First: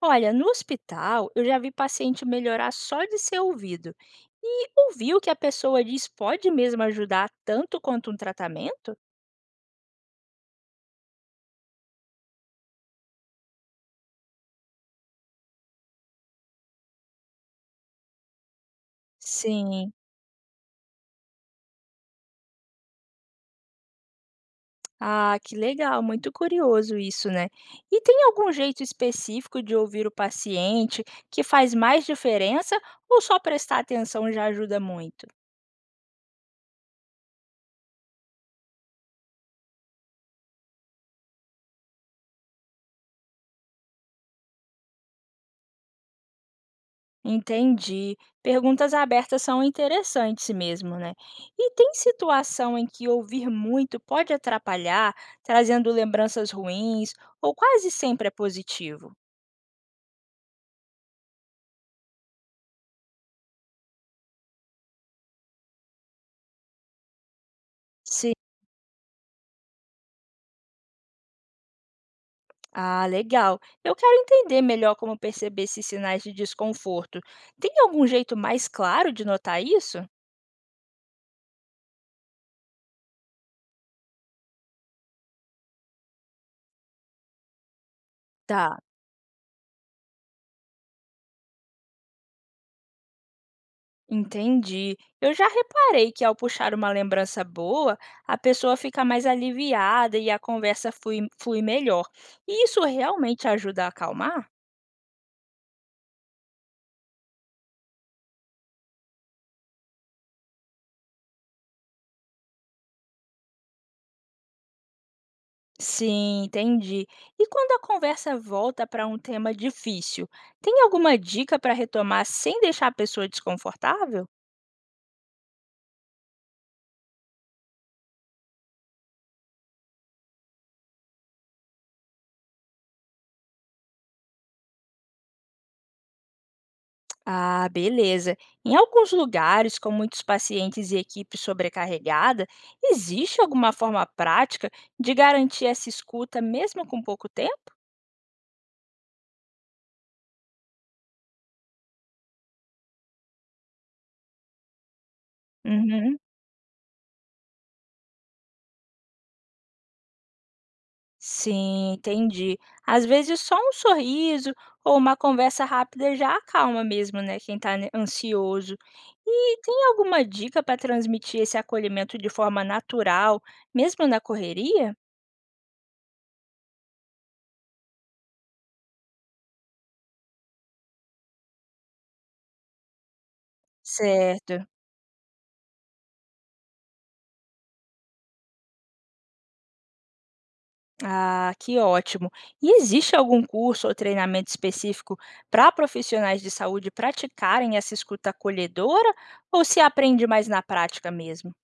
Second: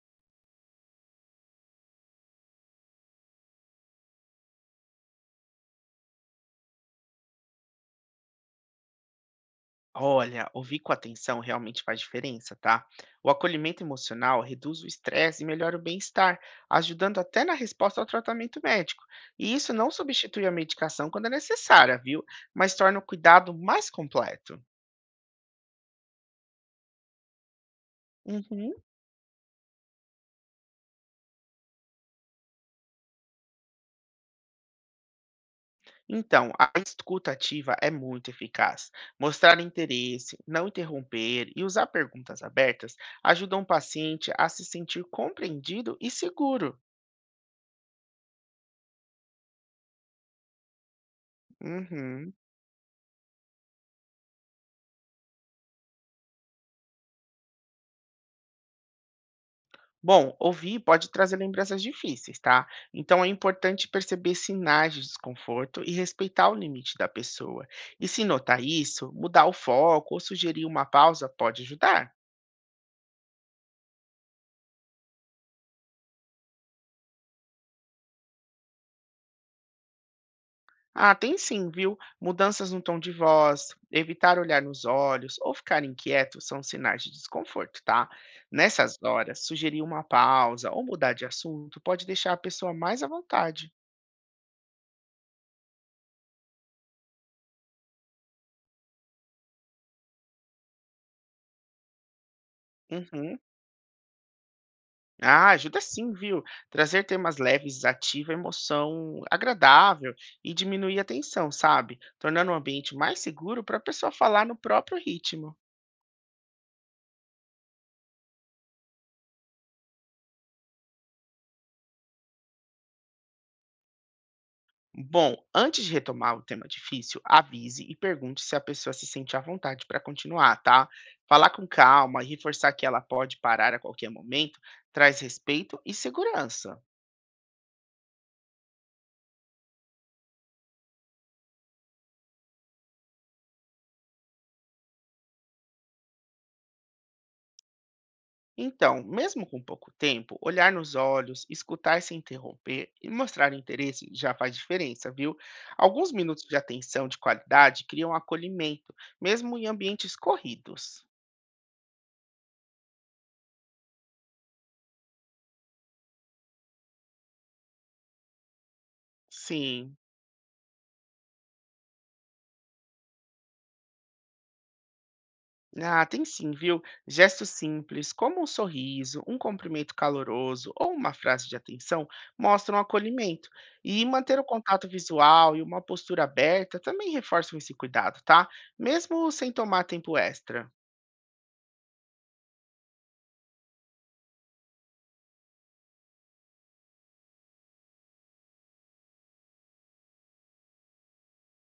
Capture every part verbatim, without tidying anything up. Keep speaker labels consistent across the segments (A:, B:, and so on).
A: Olha, no hospital eu já vi paciente melhorar só de ser ouvido. E ouvir o que a pessoa diz pode mesmo ajudar tanto quanto um tratamento?
B: Olha, ouvir com atenção realmente faz diferença, tá? O acolhimento emocional reduz o estresse e melhora o bem-estar, ajudando até na resposta ao tratamento médico. E isso não
A: Sim.
B: substitui a medicação quando é necessária, viu? Mas torna o cuidado mais completo.
A: Ah, que legal, muito curioso isso, né? E tem algum
B: Uhum.
A: jeito específico de ouvir o paciente que faz mais diferença ou só prestar atenção já ajuda muito?
B: Então, a escuta ativa é muito eficaz. Mostrar interesse, não interromper e usar perguntas abertas ajudam o paciente a se sentir compreendido e seguro.
A: Entendi. Perguntas abertas são interessantes mesmo, né? E tem
B: Uhum.
A: situação em que ouvir muito pode atrapalhar, trazendo lembranças ruins, ou quase sempre é positivo?
B: Bom, ouvir pode trazer lembranças difíceis, tá? Então é importante perceber sinais de desconforto e respeitar o limite da pessoa. E se
A: Sim.
B: notar isso, mudar o foco ou sugerir uma pausa pode ajudar.
A: Ah, legal. Eu quero entender melhor como perceber esses sinais de desconforto. Tem algum jeito mais claro de notar isso?
B: Ah, tem sim, viu? Mudanças no tom de voz, evitar olhar nos olhos ou ficar inquieto são sinais de desconforto, tá?
A: Tá.
B: Nessas horas, sugerir uma pausa ou mudar de assunto pode deixar a pessoa mais à vontade.
A: Entendi. Eu já reparei que ao puxar uma lembrança boa, a pessoa fica mais aliviada e a conversa flui, flui melhor. E isso
B: Uhum.
A: realmente ajuda a acalmar?
B: Ah, ajuda sim, viu? Trazer temas leves ativa a emoção agradável e diminuir a tensão, sabe? Tornando o ambiente mais seguro para a pessoa falar no próprio ritmo.
A: Sim, entendi. E quando a conversa volta para um tema difícil, tem alguma dica para retomar sem deixar a pessoa desconfortável?
B: Bom, antes de retomar o tema difícil, avise e pergunte se a pessoa se sente à vontade para continuar, tá? Falar com calma e reforçar que ela pode parar a qualquer momento traz respeito e segurança.
A: Ah, beleza. Em alguns lugares, com muitos pacientes e equipe sobrecarregada, existe alguma forma prática de garantir essa escuta mesmo com pouco tempo?
B: Então, mesmo com pouco tempo, olhar nos olhos, escutar sem interromper e mostrar interesse já faz diferença, viu? Alguns
A: Uhum.
B: minutos de atenção de qualidade criam acolhimento, mesmo em ambientes corridos.
A: Sim, entendi. Às vezes só um sorriso ou uma conversa rápida já acalma mesmo, né, quem tá ne- ansioso. E tem
B: Sim.
A: alguma dica para transmitir esse acolhimento de forma natural, mesmo na correria?
B: Ah, tem sim, viu? Gestos simples, como um sorriso, um cumprimento caloroso ou uma frase de atenção, mostram acolhimento. E manter o
A: Certo.
B: contato visual e uma postura aberta também reforçam esse cuidado, tá? Mesmo sem tomar tempo extra.
A: Ah, que ótimo. E existe algum curso ou treinamento específico para profissionais de saúde praticarem essa escuta acolhedora ou se aprende mais na prática mesmo?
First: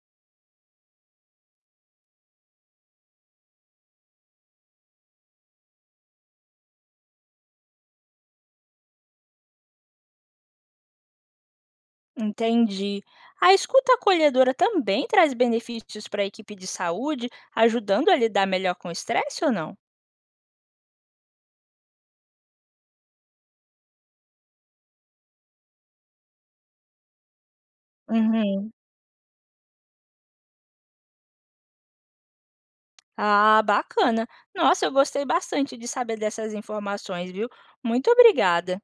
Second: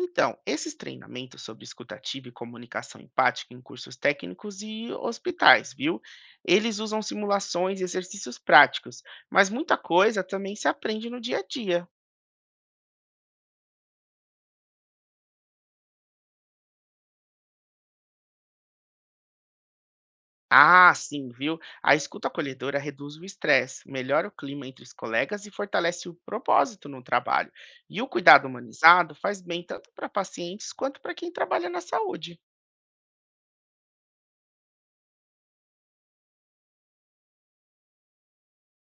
B: Então, esses treinamentos sobre escutativa e comunicação empática em cursos técnicos e hospitais, viu? Eles usam simulações e exercícios práticos, mas muita coisa também se aprende no dia a dia.
A: Entendi. A escuta acolhedora também traz benefícios para a equipe de saúde, ajudando a lidar melhor com o estresse ou não?
B: Ah, sim, viu? A escuta acolhedora reduz o estresse, melhora o clima entre os colegas e fortalece o propósito no trabalho. E o cuidado
A: Uhum.
B: humanizado faz bem tanto para pacientes quanto para quem trabalha na saúde.
A: Ah, bacana. Nossa, eu gostei bastante de saber dessas informações, viu? Muito obrigada.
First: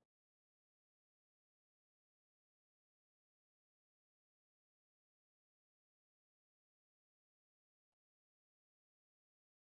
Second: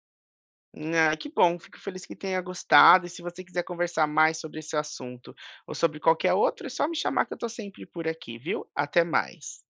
B: Ah, que bom, fico feliz que tenha gostado. E se você quiser conversar mais sobre esse assunto ou sobre qualquer outro, é só me chamar que eu estou sempre por aqui, viu? Até mais.